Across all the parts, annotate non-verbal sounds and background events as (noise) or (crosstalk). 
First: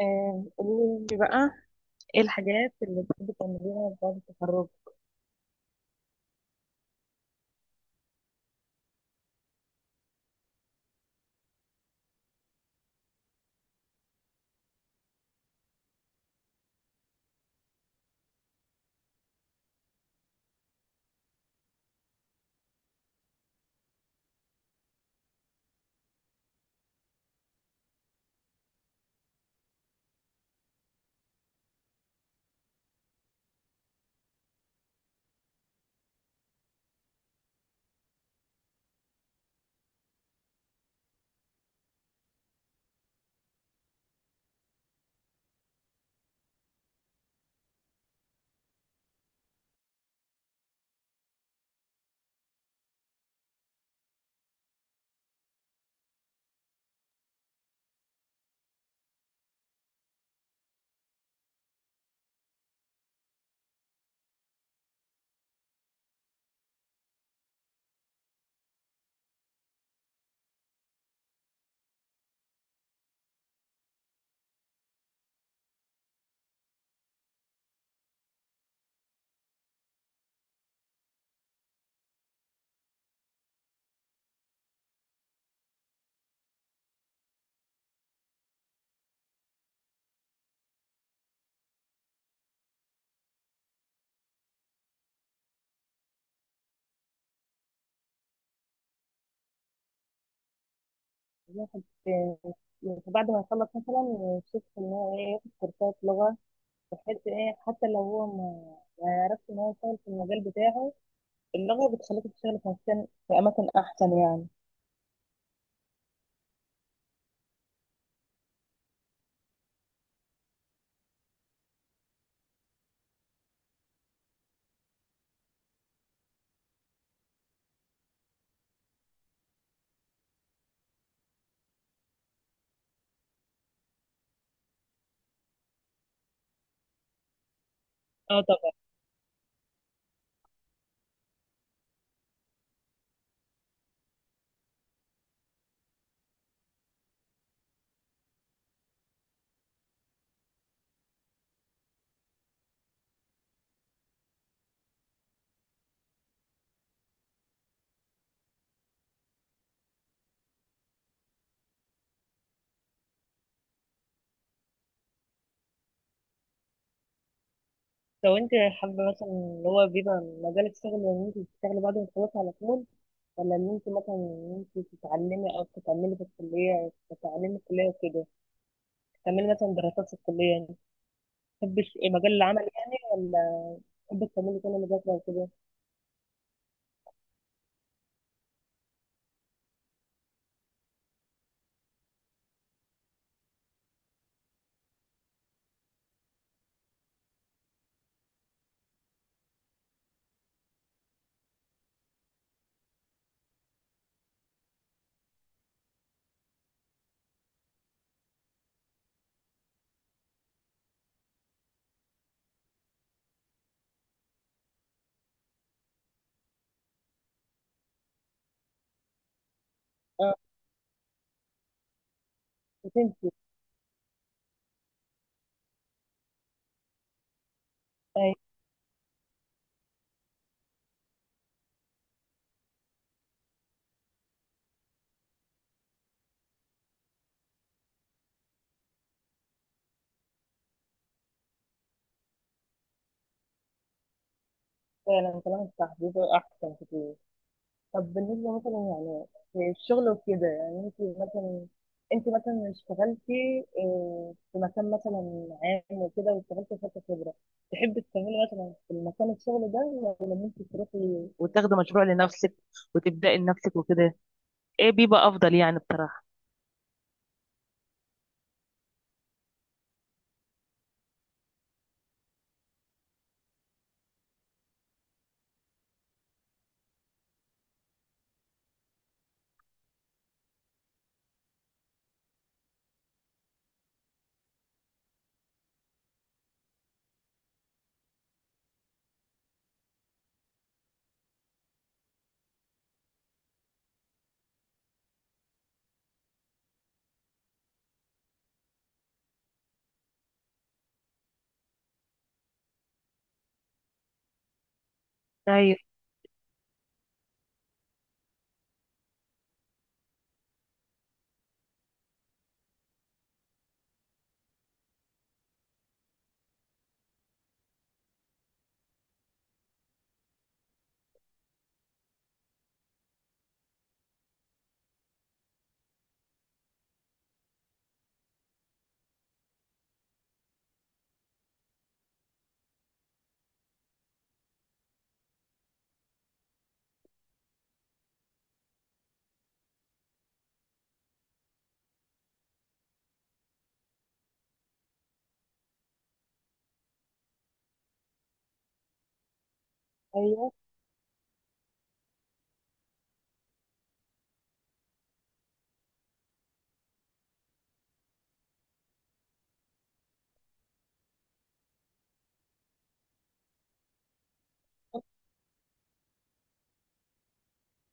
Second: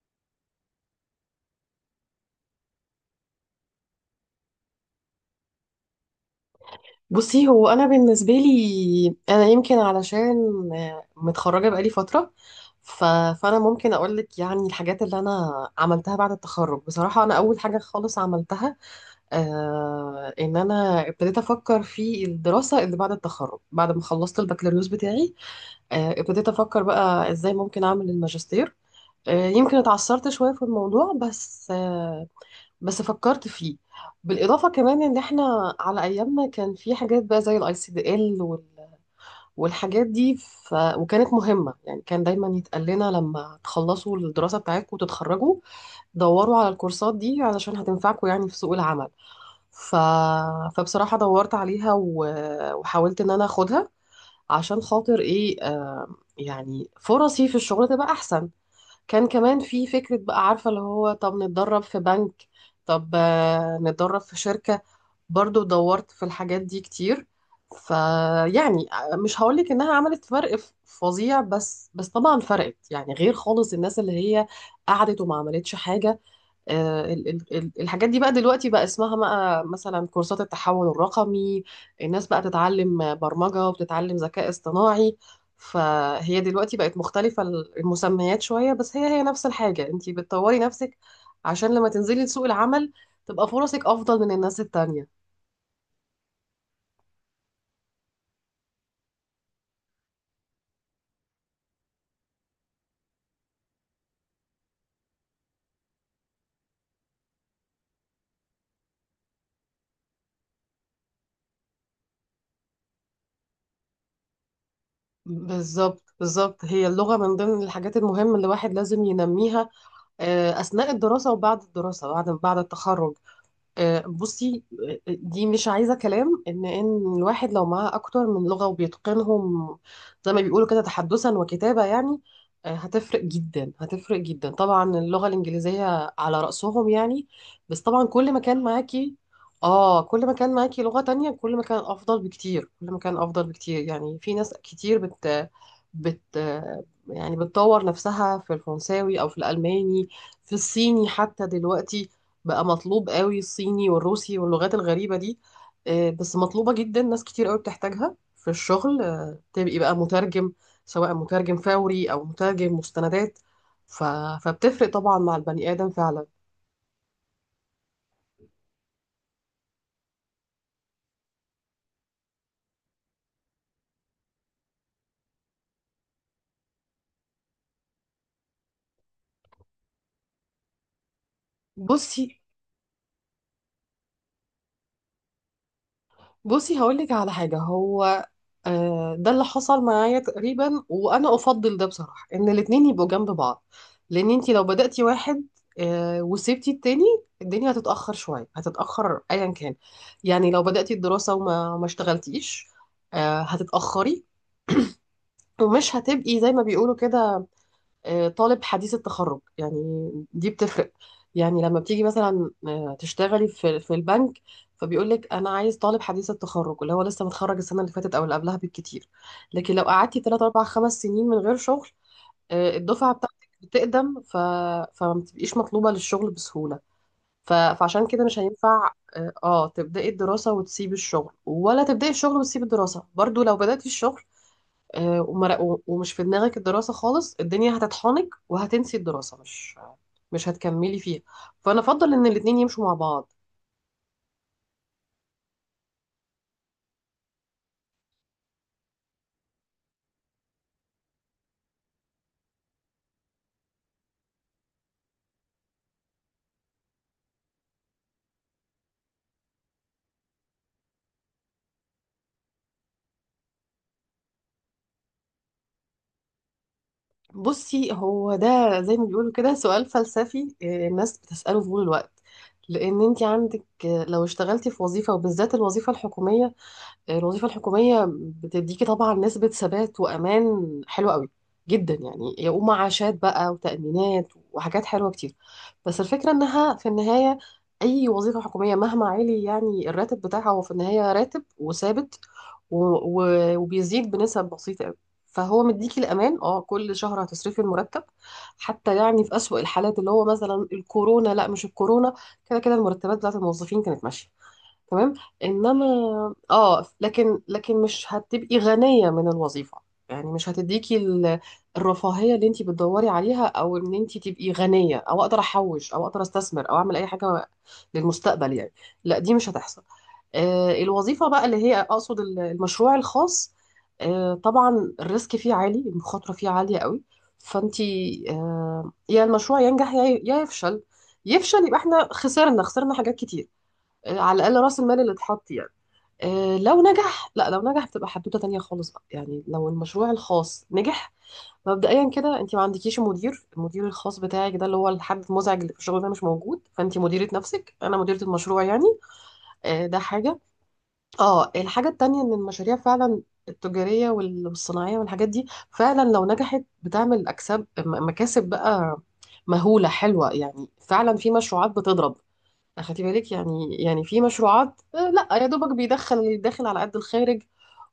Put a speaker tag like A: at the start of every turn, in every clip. A: قولي لي بقى، ايه الحاجات اللي بتحبي تعمليها بعد التخرج؟
B: بصي، هو انا بالنسبه لي انا يمكن علشان متخرجه بقالي فتره. ف... فانا ممكن اقول لك يعني الحاجات اللي انا عملتها بعد التخرج. بصراحه انا اول حاجه خالص عملتها، ان انا ابتديت افكر في الدراسه اللي بعد التخرج بعد ما خلصت البكالوريوس بتاعي. ابتديت افكر بقى ازاي ممكن اعمل الماجستير. يمكن اتعثرت شويه في الموضوع، بس فكرت فيه. بالإضافة كمان إن إحنا على أيامنا كان في حاجات بقى زي الأي سي دي إل والحاجات دي، وكانت مهمة. يعني كان دايما يتقال لنا لما تخلصوا الدراسة بتاعتكم وتتخرجوا دوروا على الكورسات دي علشان هتنفعكم يعني في سوق العمل. ف... فبصراحة دورت عليها وحاولت إن أنا أخدها، عشان خاطر إيه، يعني فرصي في الشغل تبقى أحسن. كان كمان في فكرة بقى، عارفة اللي هو طب نتدرب في بنك، طب نتدرب في شركة. برضو دورت في الحاجات دي كتير. فيعني مش هقولك انها عملت فرق فظيع، بس طبعا فرقت، يعني غير خالص الناس اللي هي قعدت وما عملتش حاجة. الحاجات دي بقى دلوقتي بقى اسمها بقى مثلا كورسات التحول الرقمي. الناس بقى تتعلم برمجة وبتتعلم ذكاء اصطناعي. فهي دلوقتي بقت مختلفة المسميات شوية، بس هي نفس الحاجة، انتي بتطوري نفسك عشان لما تنزلي سوق العمل تبقى فرصك أفضل من الناس التانية.
A: الواحد يعني بعد ما يخلص مثلا يشوف ان هو ايه، ياخد كورسات لغة، بحيث ايه حتى لو هو ما يعرفش ان هو يشتغل في المجال بتاعه، اللغة بتخليك تشتغل في مكان، في اماكن احسن يعني.
B: بالظبط، بالظبط، هي اللغة من ضمن الحاجات المهمة اللي الواحد لازم ينميها، أثناء الدراسة وبعد الدراسة، بعد التخرج. بصي، دي مش عايزة كلام، إن الواحد لو معاه أكتر من لغة وبيتقنهم زي ما بيقولوا كده تحدثا وكتابة يعني، هتفرق جدا، هتفرق جدا. طبعا اللغة الإنجليزية على رأسهم يعني. بس طبعا
A: اه طبعا.
B: كل ما كان معاكي لغة تانية، كل ما كان أفضل بكتير، كل ما كان أفضل بكتير. يعني في ناس كتير بت بت يعني بتطور نفسها في الفرنساوي أو في الألماني، في الصيني حتى. دلوقتي بقى مطلوب قوي الصيني والروسي واللغات الغريبة دي، بس مطلوبة جدا. ناس كتير قوي بتحتاجها في الشغل، تبقي بقى مترجم، سواء مترجم فوري أو مترجم مستندات. ف... فبتفرق طبعا مع البني آدم فعلا.
A: لو انت حابة مثلا اللي هو بيبقى مجالك شغل، ان انت تشتغلي بعد ما تخلصي على طول، ولا ان انت مثلا ان انت تتعلمي او تتعلمي في الكلية، تتعلمي في الكلية وكده، تعملي مثلا دراسات في الكلية، تحبش إيه،
B: بصي،
A: مجال العمل يعني ولا تحبي تكملي كل مذاكرة وكده؟
B: بصي، هقولك على حاجة. هو ده اللي حصل معايا تقريبا، وأنا أفضل ده بصراحة إن الاتنين يبقوا جنب بعض، لأن انتي لو بدأتي واحد وسبتي التاني، الدنيا هتتأخر شوية، هتتأخر أيا كان. يعني لو بدأتي الدراسة وما ما اشتغلتيش، هتتأخري، ومش هتبقي زي ما بيقولوا كده طالب حديث التخرج يعني. دي بتفرق. يعني لما بتيجي مثلا تشتغلي في البنك، فبيقول لك انا عايز طالب حديث التخرج اللي هو لسه متخرج السنه اللي فاتت او اللي قبلها بالكتير، لكن لو قعدتي
A: اه
B: 3 4 5 سنين من غير شغل، الدفعه
A: وتمشي.
B: بتاعتك بتقدم. فما بتبقيش مطلوبه للشغل بسهوله. فعشان كده
A: أي.
B: مش هينفع تبداي الدراسه وتسيبي الشغل، ولا تبداي الشغل وتسيبي الدراسه. برضو لو بداتي الشغل ومش في دماغك الدراسة خالص، الدنيا هتطحنك وهتنسي الدراسة، مش هتكملي فيها. فأنا أفضل إن الاتنين يمشوا مع بعض.
A: فعلا كلامك صح، بيبقى أحسن كتير. طب بالنسبة مثلا يعني في الشغل وكده يعني أنت، مثلا أنت مثلا اشتغلتي في مكان مثلا عام وكده، واشتغلتي فترة خبرة، تحبي تكملي مثلا في المكان الشغل ده، وأنت تروحي وتاخدي مشروع لنفسك وتبدأي لنفسك وكده، ايه بيبقى افضل يعني بصراحة؟
B: بصي، هو ده زي ما بيقولوا كده سؤال فلسفي، الناس بتسأله في طول الوقت، لأن أنت عندك لو اشتغلتي في وظيفة، وبالذات الوظيفة الحكومية. الوظيفة الحكومية بتديكي طبعا نسبة ثبات وأمان حلوة قوي جدا، يعني ومعاشات بقى وتأمينات وحاجات حلوة كتير. بس الفكرة إنها في النهاية، أي وظيفة حكومية مهما عالي يعني الراتب بتاعها، هو في النهاية راتب وثابت، و... و... وبيزيد بنسب بسيطة قوي. فهو مديكي الأمان، كل شهر هتصرفي المرتب. حتى يعني في أسوأ الحالات، اللي هو مثلا الكورونا، لا مش الكورونا، كده كده المرتبات بتاعت الموظفين كانت ماشية تمام.
A: ايوه
B: انما اه لكن مش هتبقي غنية من الوظيفة، يعني مش هتديكي الرفاهية اللي انتي بتدوري عليها، او ان انتي تبقي غنية، او اقدر احوش، او اقدر استثمر، او اعمل اي حاجة للمستقبل يعني. لا، دي مش هتحصل. الوظيفة بقى، اللي هي اقصد المشروع الخاص، طبعا الريسك فيه عالي، المخاطرة فيه عالية قوي. فانتي يا المشروع ينجح، يا يفشل. يفشل يبقى احنا خسرنا، خسرنا حاجات كتير، على الاقل راس المال اللي اتحط يعني. لو نجح، لا لو نجح بتبقى حدوته تانية خالص بقى، يعني لو المشروع الخاص نجح، مبدئيا كده انت ما عندكيش مدير. المدير الخاص بتاعك ده اللي هو الحد المزعج اللي في الشغل، ده مش موجود. فانت مديرة نفسك، انا مديرة المشروع يعني. ده حاجة.
A: ايوه.
B: اه الحاجة التانية ان المشاريع فعلا التجارية والصناعية والحاجات دي، فعلا لو نجحت بتعمل اكساب مكاسب بقى مهولة حلوة. يعني فعلا في مشروعات بتضرب، خدي بالك يعني في مشروعات لا يا دوبك بيدخل، الداخل على قد الخارج،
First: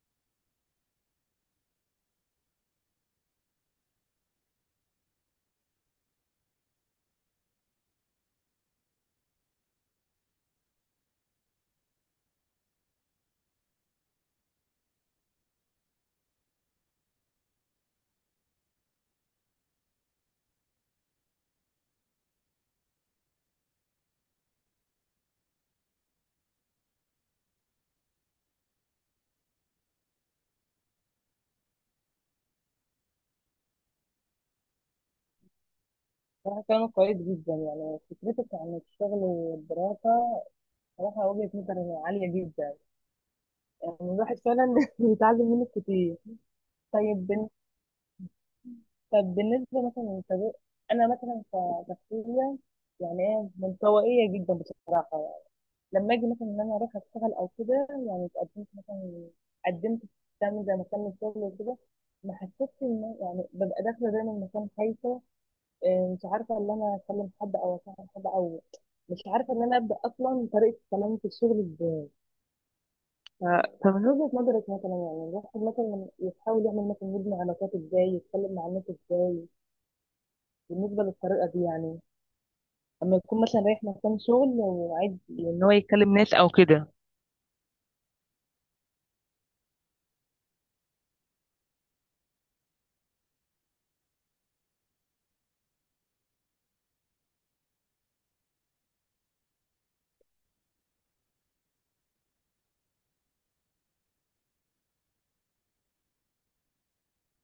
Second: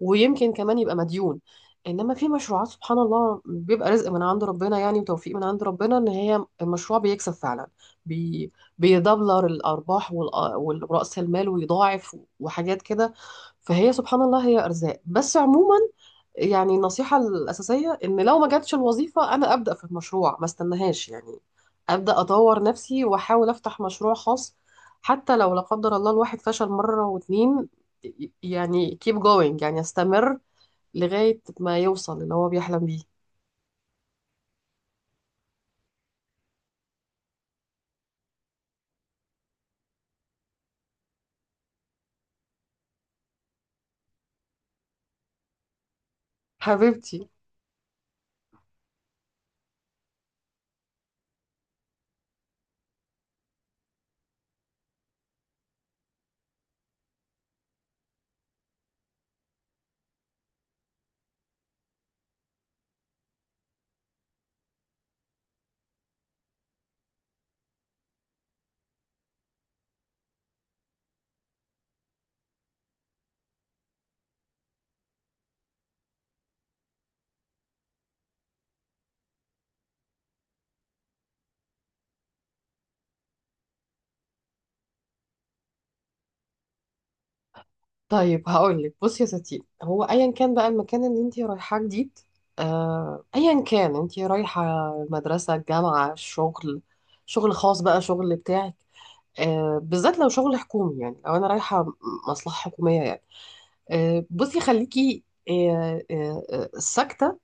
B: ويمكن كمان يبقى مديون. انما في مشروعات سبحان الله بيبقى رزق من عند ربنا يعني، وتوفيق من عند ربنا، ان هي المشروع بيكسب فعلا، بي بيدبلر الارباح والرأس المال، ويضاعف وحاجات كده. فهي سبحان الله هي ارزاق. بس عموما يعني النصيحة الأساسية إن لو ما جاتش الوظيفة، أنا أبدأ في المشروع، ما استناهاش يعني. أبدأ أطور نفسي وأحاول أفتح مشروع خاص، حتى لو لا قدر الله الواحد فشل مرة واتنين، يعني keep going، يعني استمر لغاية ما يوصل اللي هو بيحلم بيه.
A: صراحة كلامك كويس جدا، يعني فكرتك عن الشغل والدراسة صراحة وجهة نظر عالية جدا، يعني الواحد فعلا (laughs) بيتعلم منك كتير. طيب
B: حبيبتي.
A: طب بالنسبة مثلا للطريق، أنا مثلا كشخصية يعني إيه، منطوائية جدا بصراحة. لما أجي مثلا إن أنا أروح أشتغل أو كده، يعني اتقدمت مثلا، قدمت في مكان زي مكان الشغل وكده، ما حسيتش إن يعني ببقى داخلة دايما مكان خايفة، إيه، مش عارفة إن أنا أكلم حد أو أصاحب حد، أو مش عارفة إن أنا أبدأ أصلا طريقة كلامي في الشغل. طب من وجهة نظرك مثلا، يعني الواحد مثلا يحاول يعمل مثلا، يبني علاقات ازاي، يتكلم مع الناس ازاي، بالنسبة للطريقة دي يعني، لما يكون مثلا رايح مكان شغل وعايز ان هو يكلم ناس او كده.
B: طيب هقولك، بصي يا ستي، هو أيا كان بقى المكان اللي انتي رايحاه جديد، أيا كان انتي رايحة: المدرسة، الجامعة، الشغل، شغل خاص بقى، شغل بتاعك، بالذات لو شغل حكومي، يعني لو انا رايحه مصلحه حكوميه يعني. بصي، خليكي ساكته.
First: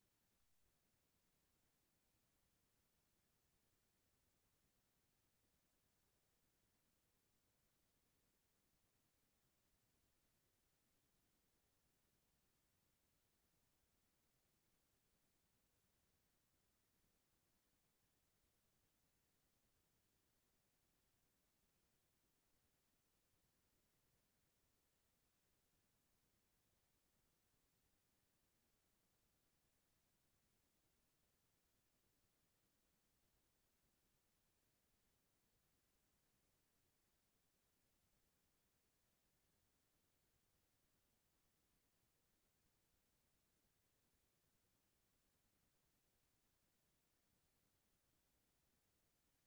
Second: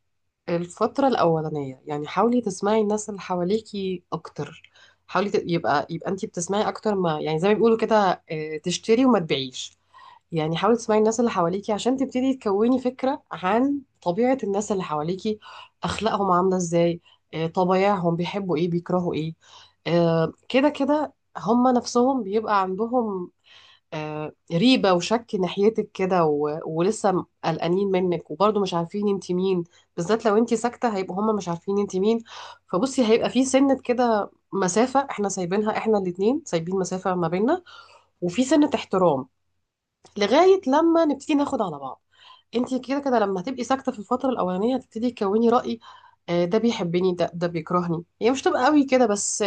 B: الفتره الاولانيه يعني حاولي تسمعي الناس اللي حواليكي اكتر. حاولي ت- يبقى يبقى انت بتسمعي اكتر، ما يعني زي ما بيقولوا كده، تشتري وما تبيعيش. يعني حاولي تسمعي الناس اللي حواليكي عشان تبتدي تكوني فكرة عن طبيعة الناس اللي حواليكي، أخلاقهم عاملة إزاي، طبايعهم بيحبوا إيه بيكرهوا إيه. كده كده، هما نفسهم بيبقى عندهم ريبة وشك ناحيتك كده، ولسه قلقانين منك، وبرضه مش عارفين انت مين. بالذات لو انت ساكتة هيبقوا هما مش عارفين انت مين. فبصي هيبقى في سنة كده مسافة احنا سايبينها، احنا الاتنين سايبين مسافة ما بيننا، وفي سنة احترام، لغايه لما نبتدي ناخد على بعض. انت كده كده لما هتبقي ساكته في الفتره الاولانيه هتبتدي تكوني راي: ده بيحبني، ده بيكرهني. هي مش تبقى قوي كده بس،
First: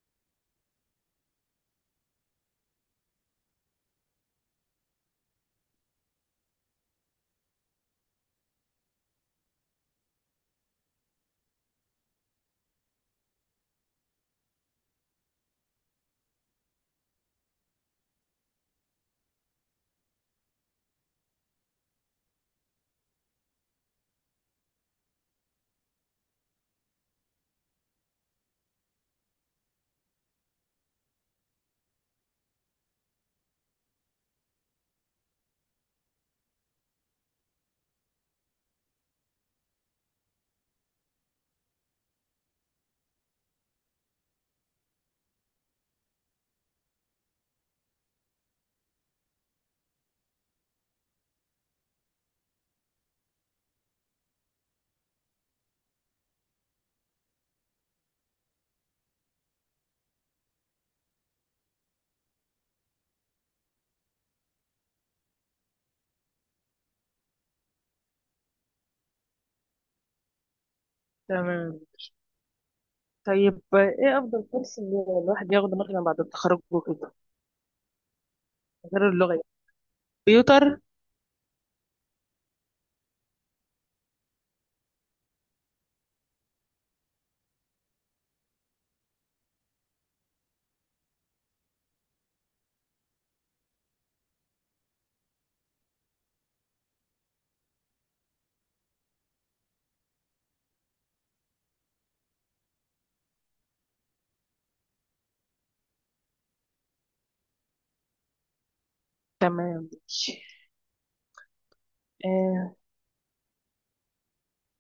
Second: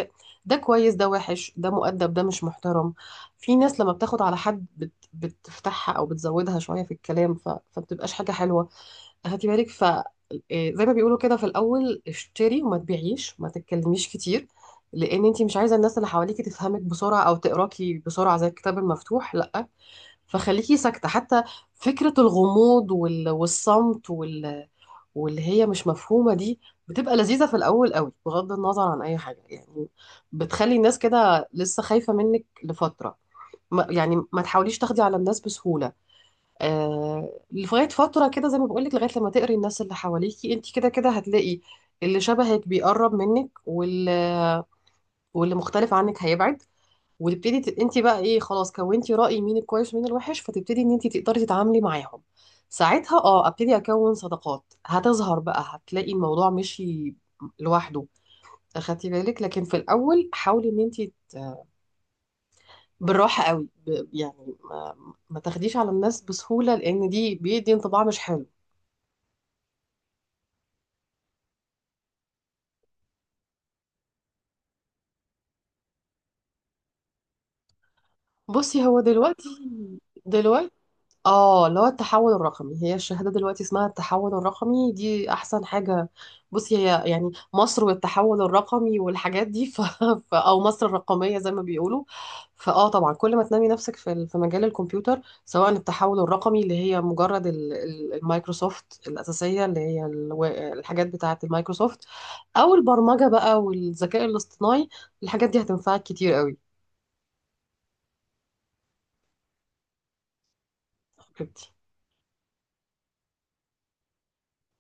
B: ده كويس، ده وحش، ده مؤدب، ده مش محترم. في ناس لما بتاخد على حد بتفتحها او بتزودها شويه في الكلام، فبتبقاش حاجه حلوه. هاتي بالك. ف آه، زي ما بيقولوا كده في الاول اشتري وما تبيعيش وما تتكلميش كتير، لان انت مش عايزه الناس اللي حواليكي تفهمك بسرعه او تقراكي بسرعه زي الكتاب المفتوح، لا. فخليكي ساكتة حتى. فكرة الغموض والصمت واللي هي مش مفهومة دي، بتبقى لذيذة في الأول قوي بغض النظر عن أي حاجة يعني. بتخلي الناس كده لسه خايفة منك لفترة ما. يعني ما تحاوليش تاخدي على الناس بسهولة، لغاية فترة كده، زي ما بقولك لغاية لما تقري الناس اللي حواليكي. انت كده كده هتلاقي اللي شبهك بيقرب منك، واللي مختلف عنك هيبعد، وتبتدي انت بقى ايه، خلاص كونتي رأي مين الكويس ومين الوحش، فتبتدي ان انت تقدري تتعاملي معاهم. ساعتها ابتدي اكون صداقات، هتظهر بقى، هتلاقي الموضوع مشي لوحده. اخدتي بالك؟ لكن في الاول حاولي ان انت بالراحة قوي، يعني ما تاخديش على الناس بسهولة، لان دي بيدي انطباع مش حلو.
A: تمام. طيب ايه افضل كورس اللي الواحد ياخده مثلا بعد التخرج وكده،
B: بصي، هو
A: غير اللغة
B: دلوقتي
A: يعني؟
B: دلوقتي
A: كمبيوتر.
B: اه اللي هو التحول الرقمي، هي الشهادة دلوقتي اسمها التحول الرقمي، دي أحسن حاجة. بصي، هي يعني مصر والتحول الرقمي والحاجات دي (laughs) أو مصر الرقمية زي ما بيقولوا. فاه طبعا كل ما تنمي نفسك في مجال الكمبيوتر، سواء التحول الرقمي اللي هي مجرد المايكروسوفت الأساسية، اللي هي الحاجات بتاعة المايكروسوفت، أو البرمجة بقى والذكاء الاصطناعي. الحاجات دي هتنفعك كتير
A: تمام.
B: قوي.
A: آه،